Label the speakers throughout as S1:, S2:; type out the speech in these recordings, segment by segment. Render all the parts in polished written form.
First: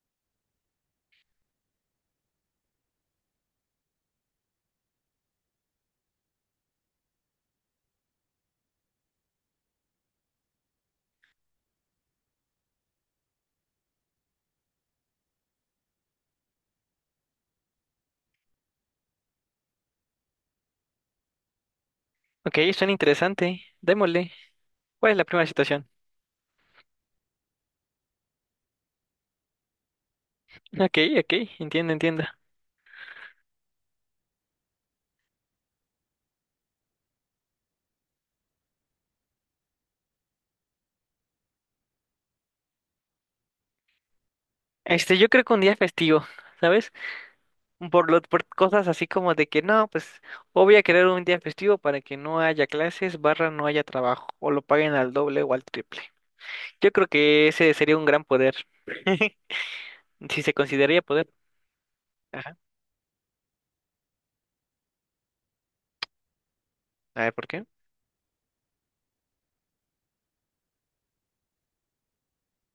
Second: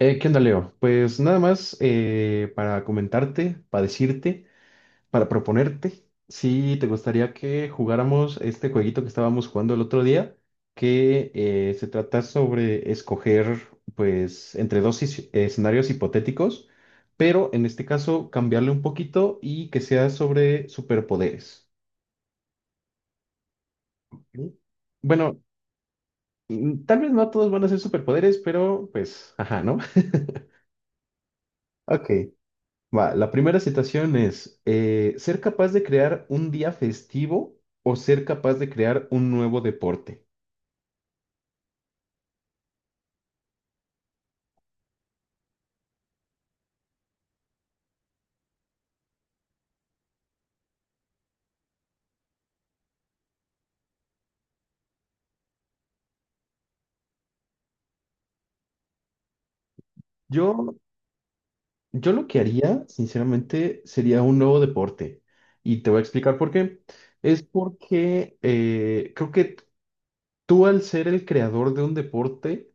S1: ¿Qué onda, Leo? Pues nada más para comentarte, para decirte, para proponerte si te gustaría que jugáramos este jueguito que estábamos jugando el otro día, que se trata sobre escoger, pues, entre dos escenarios hipotéticos, pero en este caso cambiarle un poquito y que sea sobre superpoderes.
S2: Ok, suena interesante. Démosle.
S1: ¿Ok?
S2: ¿Cuál es la
S1: Bueno,
S2: primera situación?
S1: tal vez no todos van a ser superpoderes, pero pues, ajá, ¿no?
S2: Ok, ok, entiendo,
S1: Ok.
S2: entiendo.
S1: Va, la primera citación es, ¿ser capaz de crear un día festivo o ser capaz de crear un nuevo deporte?
S2: Este, yo creo que un día festivo, ¿sabes? Por cosas así como de que no, pues o voy a querer un día festivo para que no haya clases, barra no haya trabajo, o lo paguen al doble o al triple. Yo creo que ese sería un gran poder. Si se
S1: Yo,
S2: consideraría poder.
S1: yo lo que
S2: Ajá.
S1: haría, sinceramente, sería un nuevo deporte. Y te voy a explicar por qué.
S2: A ver,
S1: Es
S2: ¿por qué?
S1: porque creo que tú, al ser el creador de un deporte,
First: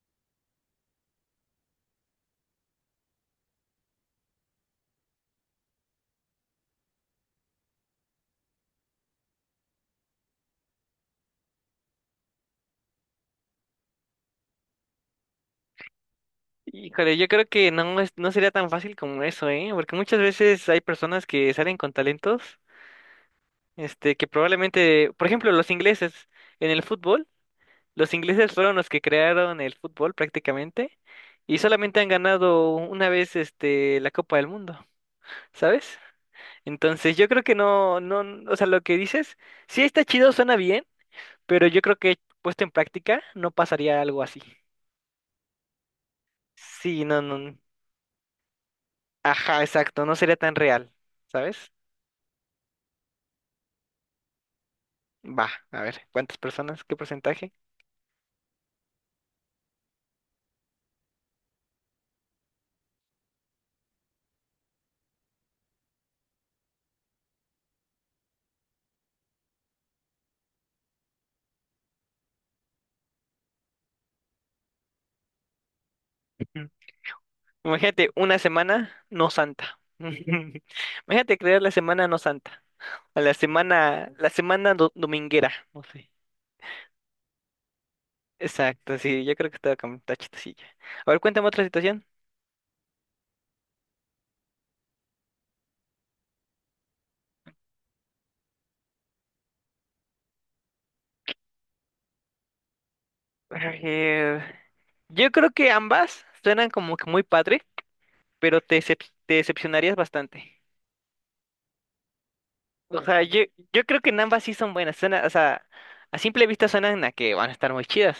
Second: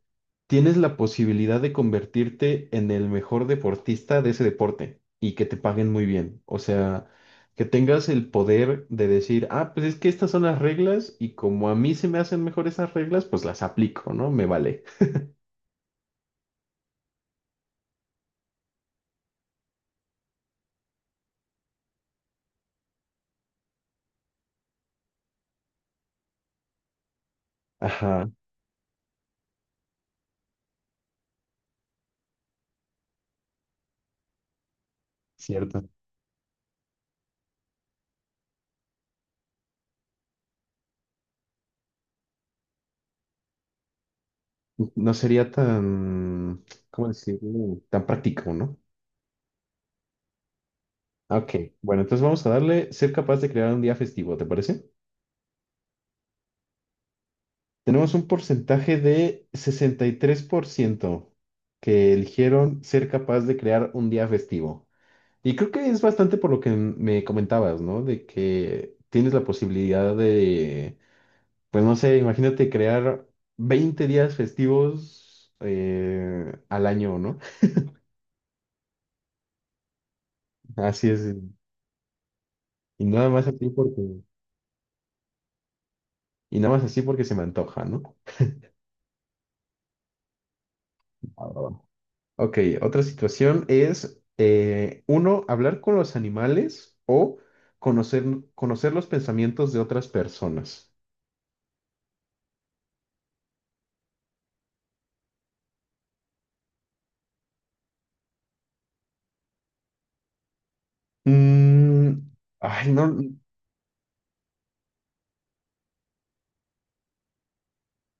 S1: tienes la posibilidad de convertirte en el mejor deportista de ese deporte y que te paguen muy bien. O sea, que tengas el poder de decir, ah, pues es que estas son las reglas y como a mí se me hacen mejor esas reglas, pues las aplico, ¿no? Me vale.
S2: Híjole, yo creo que no sería tan fácil como eso, ¿eh? Porque muchas veces hay personas que salen con talentos. Este, que probablemente, por ejemplo, los ingleses en el fútbol, los
S1: Ajá.
S2: ingleses fueron los que crearon el fútbol prácticamente y solamente han ganado una vez este la Copa del Mundo,
S1: Cierto.
S2: ¿sabes? Entonces, yo creo que no, o sea, lo que dices, sí está chido, suena bien, pero yo creo que puesto en práctica no pasaría algo así.
S1: No sería tan,
S2: Sí,
S1: ¿cómo
S2: no, no.
S1: decirlo? Tan práctico, ¿no?
S2: Ajá, exacto, no sería tan real,
S1: Ok,
S2: ¿sabes?
S1: bueno, entonces vamos a darle ser capaz de crear un día festivo, ¿te parece?
S2: Va, a ver, ¿cuántas personas? ¿Qué porcentaje?
S1: Tenemos un porcentaje de 63% que eligieron ser capaz de crear un día festivo. Y creo que es bastante por lo que me comentabas, ¿no? De que tienes la posibilidad de, pues no sé, imagínate crear 20 días festivos al año, ¿no?
S2: Imagínate una semana no santa.
S1: Así es.
S2: Imagínate crear la semana no santa.
S1: Y
S2: A
S1: nada
S2: la
S1: más así
S2: semana,
S1: porque,
S2: dominguera, no sé.
S1: y nada más así porque se me antoja, ¿no?
S2: Exacto, sí, yo creo que estaba con está chistosilla. A ver, cuéntame otra situación.
S1: Ok, otra situación es, uno, hablar con los animales o conocer, conocer los pensamientos de otras personas.
S2: A ver, yo creo que ambas suenan como que muy padre, pero te decepcionarías bastante.
S1: Mm, ay,
S2: O
S1: no,
S2: sea, yo creo que en ambas sí son buenas. Suena, o sea, a simple vista suenan a que van a estar muy chidas.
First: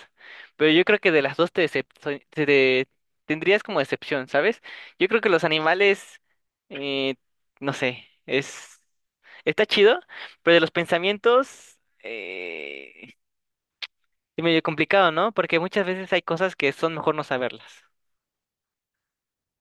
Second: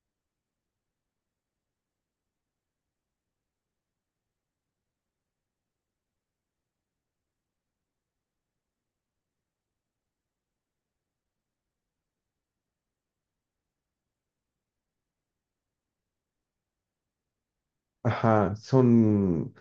S2: Pero yo creo que de las dos te, decep- so- te- tendrías como decepción, ¿sabes? Yo creo que los animales, eh, no sé, es está chido, pero de los pensamientos es medio complicado, ¿no? Porque muchas veces hay cosas que son mejor no saberlas.
S1: ajá, son...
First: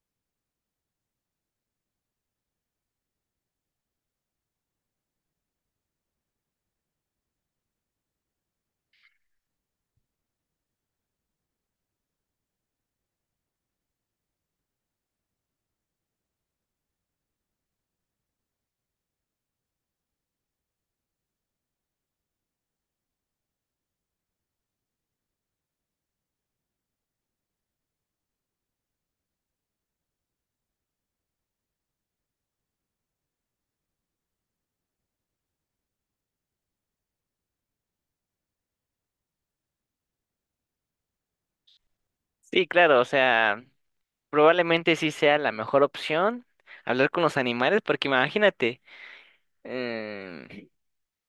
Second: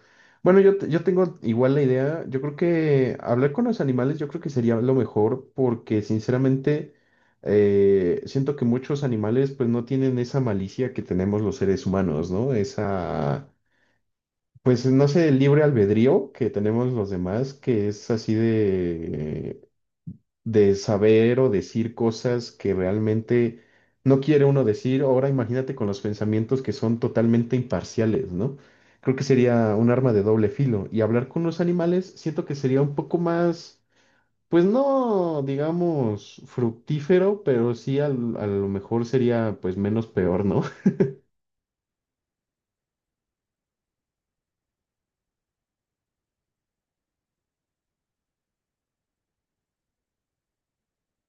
S1: Bueno, yo tengo igual la idea, yo creo que hablar con los animales yo creo que sería lo mejor porque sinceramente siento que muchos animales pues no tienen esa malicia que tenemos los seres humanos, ¿no? Esa... Pues no sé, el libre albedrío que tenemos los demás, que es así de saber o decir cosas que realmente no quiere uno decir. Ahora imagínate con los pensamientos que son totalmente imparciales, ¿no? Creo que sería un arma de doble filo. Y hablar con los animales siento que sería un poco más, pues no, digamos, fructífero, pero sí a lo mejor sería pues menos peor, ¿no?
S2: Sí, claro, o sea, probablemente sí sea la mejor opción hablar con los animales, porque imagínate.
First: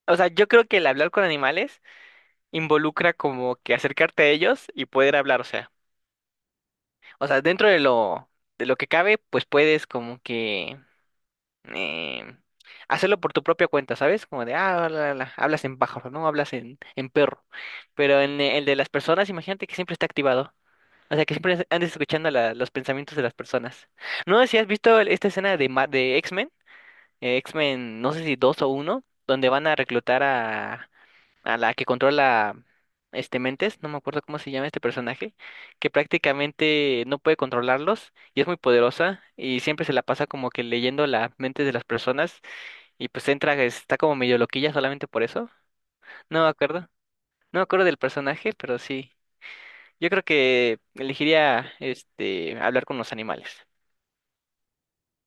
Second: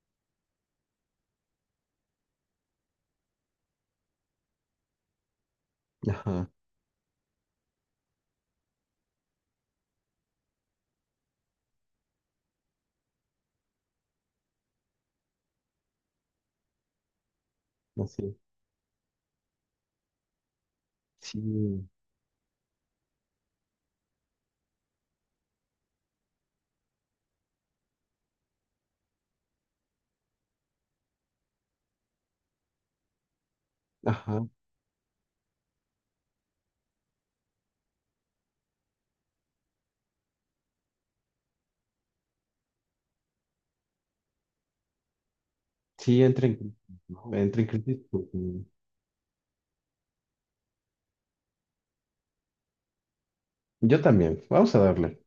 S2: O sea, yo creo que el hablar con animales involucra como que acercarte a ellos y poder hablar,
S1: Ajá,
S2: o sea, dentro de lo que cabe, pues puedes como que eh, hacerlo por tu propia cuenta, ¿sabes? Como de ah, la, hablas en pájaro, ¿no? Hablas en perro. Pero
S1: así.
S2: en e, el de las personas, imagínate que siempre está activado. O sea, que
S1: Sí,
S2: siempre andes escuchando la- los pensamientos de las personas. No sé si has visto el- esta escena de de X-Men, X-Men, no sé si dos o uno, donde van a reclutar a la que controla este Mentes, no me acuerdo cómo
S1: ajá.
S2: se llama este personaje, que prácticamente no puede controlarlos y es muy poderosa y siempre se la pasa como que leyendo las mentes de las personas y pues entra, está como medio loquilla solamente por eso.
S1: Sí,
S2: No
S1: entra
S2: me
S1: en crisis,
S2: acuerdo,
S1: ¿no?
S2: no me
S1: Entra en
S2: acuerdo del
S1: crisis porque...
S2: personaje, pero sí. Yo creo que elegiría este hablar con los animales.
S1: Yo también, vamos a darle.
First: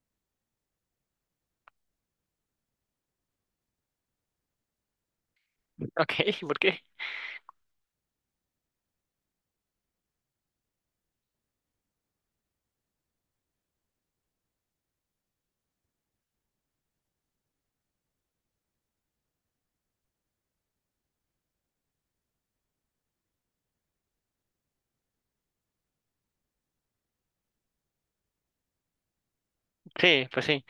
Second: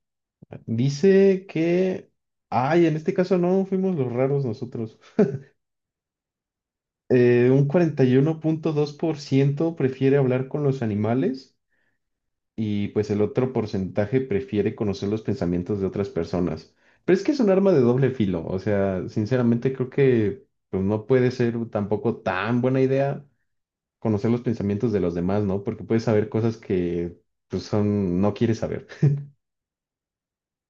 S1: Dice que... Ay, en este caso no, fuimos los raros nosotros.
S2: Ok, ¿por qué?
S1: Un 41.2% prefiere hablar con los animales y pues el otro porcentaje prefiere conocer los pensamientos de otras personas. Pero es que es un arma de doble filo, o sea, sinceramente creo que pues no puede ser tampoco tan buena idea conocer los pensamientos de los demás, ¿no? Porque puedes saber cosas que pues son, no quieres saber.
S2: Sí, pues sí.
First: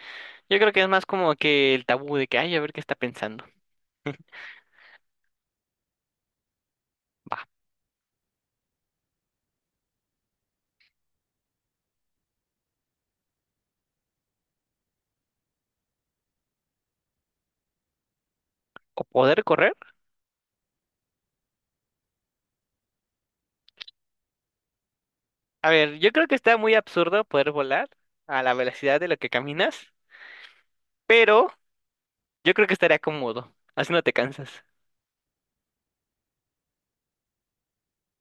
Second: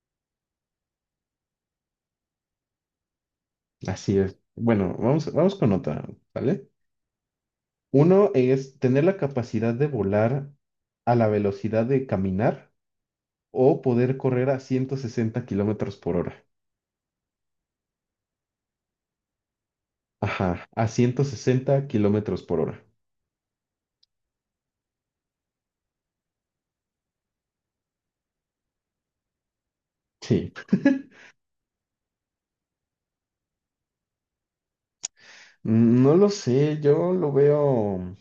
S2: Yo creo que es más como que el tabú de que, ay, a ver qué está pensando.
S1: Así es. Bueno, vamos, vamos con otra, ¿vale?
S2: Va.
S1: Uno es tener la capacidad de volar a la velocidad de caminar o poder correr a 160 km/h.
S2: O poder correr.
S1: Ajá, a 160 km/h.
S2: A ver, yo creo que está muy absurdo poder volar a la velocidad de lo que caminas,
S1: Sí.
S2: pero yo creo que estaría cómodo, así no te cansas.
S1: No lo sé, yo lo veo,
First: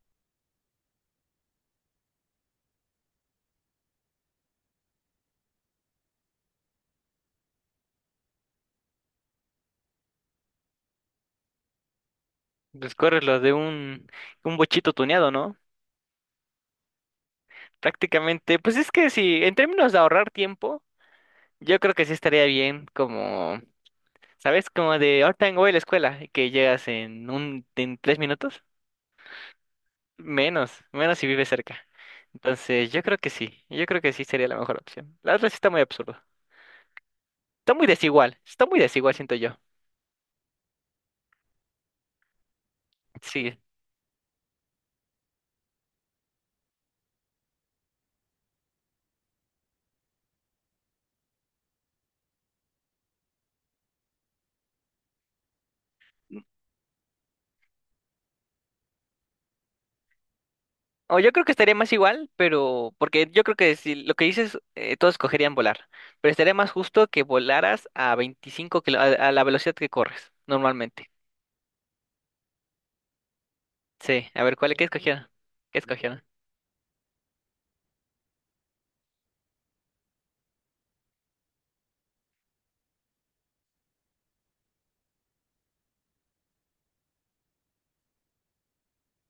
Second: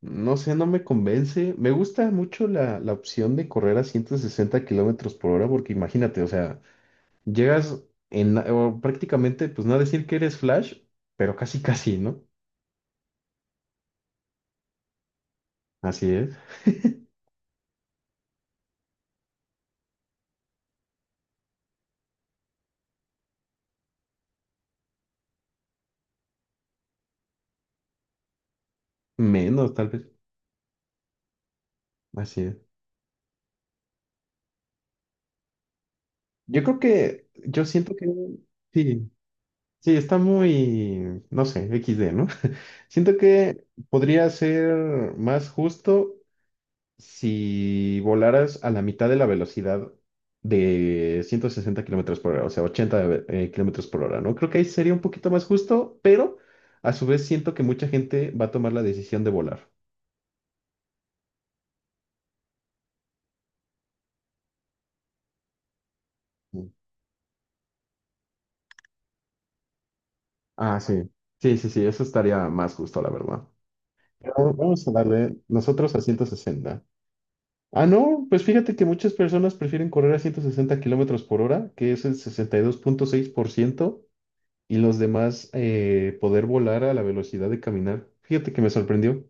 S1: no sé, no me convence. Me gusta mucho la opción de correr a 160 km/h porque imagínate, o sea, llegas en, o prácticamente, pues no decir que eres Flash, pero casi casi, ¿no?
S2: Pues corres lo de un bochito tuneado, ¿no?
S1: Así es.
S2: Prácticamente, pues es que si, en términos de ahorrar tiempo, yo creo que sí estaría bien, como, ¿sabes? Como de ahorita voy a la escuela, y que llegas en un, en tres minutos,
S1: Menos, tal vez.
S2: menos, menos si vives cerca.
S1: Así es.
S2: Entonces, yo creo que sí, yo creo que sí sería la mejor opción. La otra sí está muy absurda.
S1: Yo creo que, yo siento que,
S2: Está muy
S1: sí,
S2: desigual, siento yo.
S1: sí, está muy, no sé, XD, ¿no? Siento
S2: Sí.
S1: que podría ser más justo si volaras a la mitad de la velocidad de 160 km/h, o sea, 80 kilómetros por hora, ¿no? Creo que ahí sería un poquito más justo, pero a su vez siento que mucha gente va a tomar la decisión de volar.
S2: O yo creo que estaría más igual, pero porque yo creo que si lo que dices, todos escogerían volar, pero estaría
S1: Mm.
S2: más justo que volaras a 25 kilo, a la velocidad que corres
S1: Ah, sí.
S2: normalmente.
S1: Sí, sí, sí, eso estaría más justo, la verdad.
S2: Sí, a
S1: Pero
S2: ver, ¿cuál, qué
S1: vamos a
S2: escogieron?
S1: darle
S2: ¿Qué
S1: nosotros a
S2: escogieron?
S1: 160. Ah, no, pues fíjate que muchas personas prefieren correr a 160 km/h, que es el 62.6%. Y los demás poder volar a la velocidad de caminar. Fíjate que me sorprendió.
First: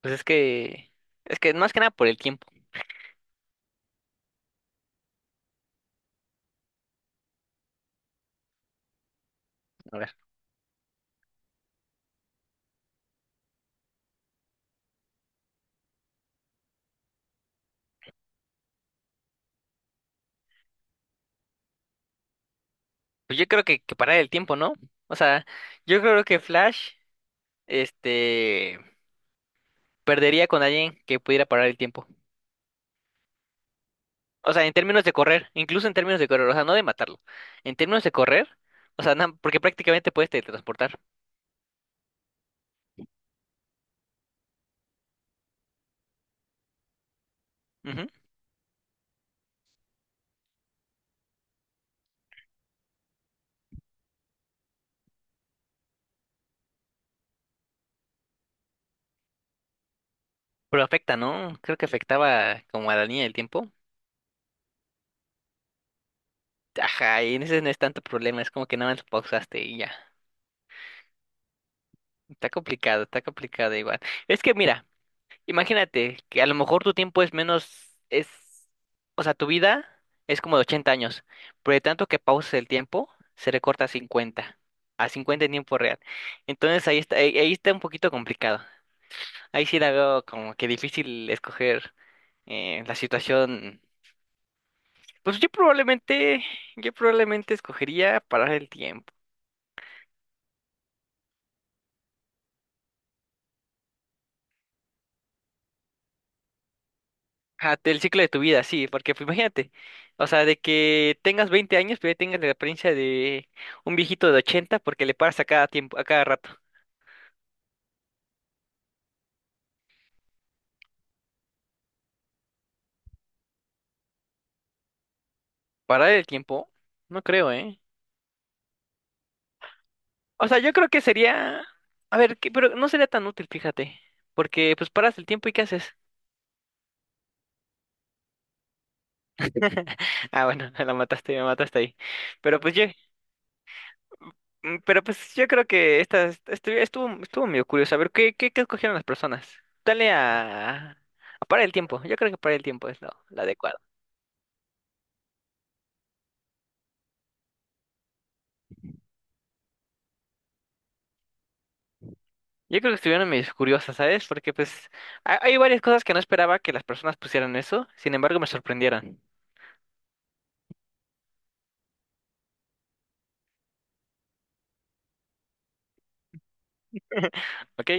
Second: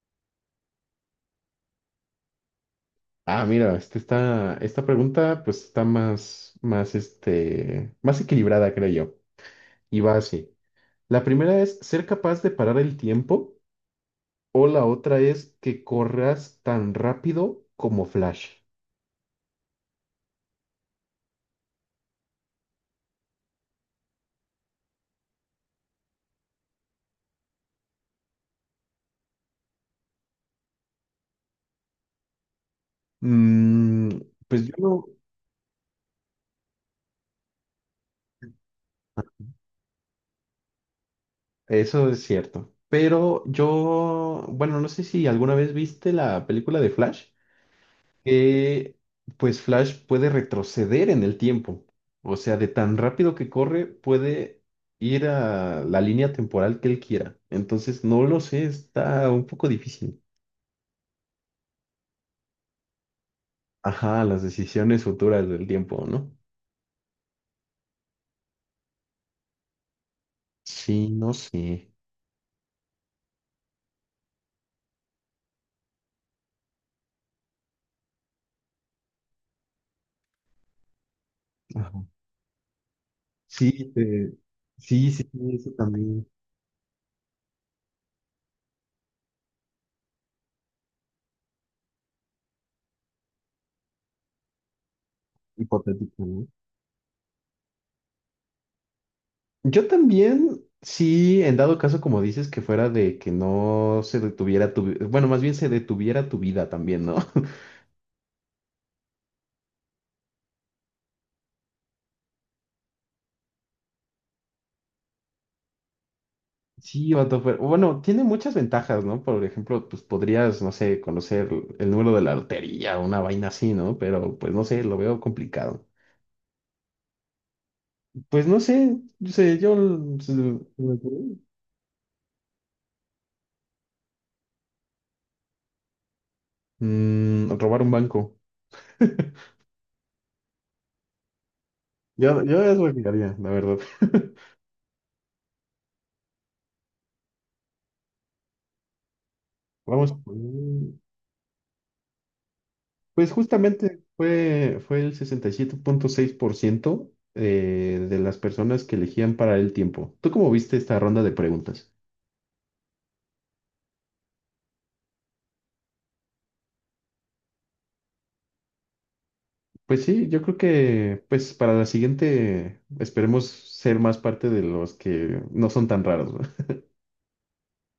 S2: Pues es que, es que más que nada por el tiempo.
S1: Ah, mira, este está, esta pregunta pues está este, más equilibrada, creo yo.
S2: A
S1: Y
S2: ver,
S1: va así. La primera es ser capaz de parar el tiempo o la otra es que corras tan rápido como Flash.
S2: pues yo creo que parar el tiempo, ¿no? O sea, yo creo que Flash, este, perdería con alguien que pudiera parar el tiempo.
S1: Mm,
S2: O sea,
S1: pues
S2: en
S1: yo
S2: términos
S1: no,
S2: de correr, incluso en términos de correr, o sea, no de matarlo. En términos de correr, o sea, na- porque prácticamente puedes teletransportar.
S1: eso es cierto. Pero yo, bueno, no sé si alguna vez viste la película de Flash,
S2: Ujú.
S1: que pues Flash puede retroceder en el tiempo. O sea, de tan rápido que corre, puede ir a la línea temporal que él quiera. Entonces, no lo sé, está un poco difícil.
S2: Pero afecta, ¿no? Creo que afectaba como a la línea del tiempo.
S1: Ajá, las decisiones futuras del tiempo, ¿no?
S2: Ajá, y en ese no es tanto problema, es como que nada más pausaste y ya.
S1: Sí, no sé.
S2: Está complicado igual. Es que mira, imagínate que a lo mejor tu tiempo es menos, es, o sea, tu vida es como de 80 años, pero de
S1: Ajá.
S2: tanto que pauses el tiempo, se recorta
S1: Sí,
S2: a
S1: sí, sí,
S2: 50 en
S1: sí, eso
S2: tiempo real.
S1: también
S2: Entonces ahí está, ahí está un poquito complicado. Ahí sí la veo como que difícil escoger la situación. Pues
S1: hipotético, ¿no?
S2: yo probablemente escogería parar el tiempo.
S1: Yo también, sí, en dado caso, como dices, que fuera de que no se detuviera tu, bueno, más bien se detuviera tu vida también, ¿no?
S2: Ajá, el ciclo de tu vida, sí, porque pues, imagínate, o sea, de que tengas 20 años, pero ya tengas la apariencia de un viejito de 80 porque le paras a cada tiempo, a cada rato.
S1: Sí, vato, bueno, tiene muchas ventajas, ¿no? Por ejemplo, pues podrías, no sé, conocer el número de la lotería o una vaina así, ¿no? Pero pues no sé, lo veo complicado.
S2: ¿Parar el tiempo? No creo, ¿eh?
S1: Pues no sé, yo sé, yo...
S2: O sea, yo creo que sería, a ver, que- pero no sería tan útil, fíjate, porque pues paras el tiempo y ¿qué haces?
S1: Robar un banco.
S2: Ah, bueno, la mataste, me mataste ahí.
S1: Yo,
S2: Pero
S1: yo
S2: pues yo,
S1: eso lo que haría, la verdad.
S2: mm, pero pues yo creo que esta estuvo, estuvo medio curioso. A ver, ¿qué, qué, qué escogieron las personas? Dale
S1: Vamos a
S2: a,
S1: poner...
S2: a parar el tiempo. Yo creo que parar el tiempo es
S1: Pues
S2: lo adecuado.
S1: justamente fue el 67.6% de las personas que elegían para el tiempo. ¿Tú cómo viste esta ronda de preguntas?
S2: Yo creo que estuvieron medio curiosas, ¿sabes? Porque pues hay varias cosas que no esperaba que las personas pusieran eso. Sin embargo, me sorprendieron.
S1: Pues sí, yo creo que pues para la siguiente esperemos ser más parte de los que no son tan raros, ¿no?
S2: ¿Ok?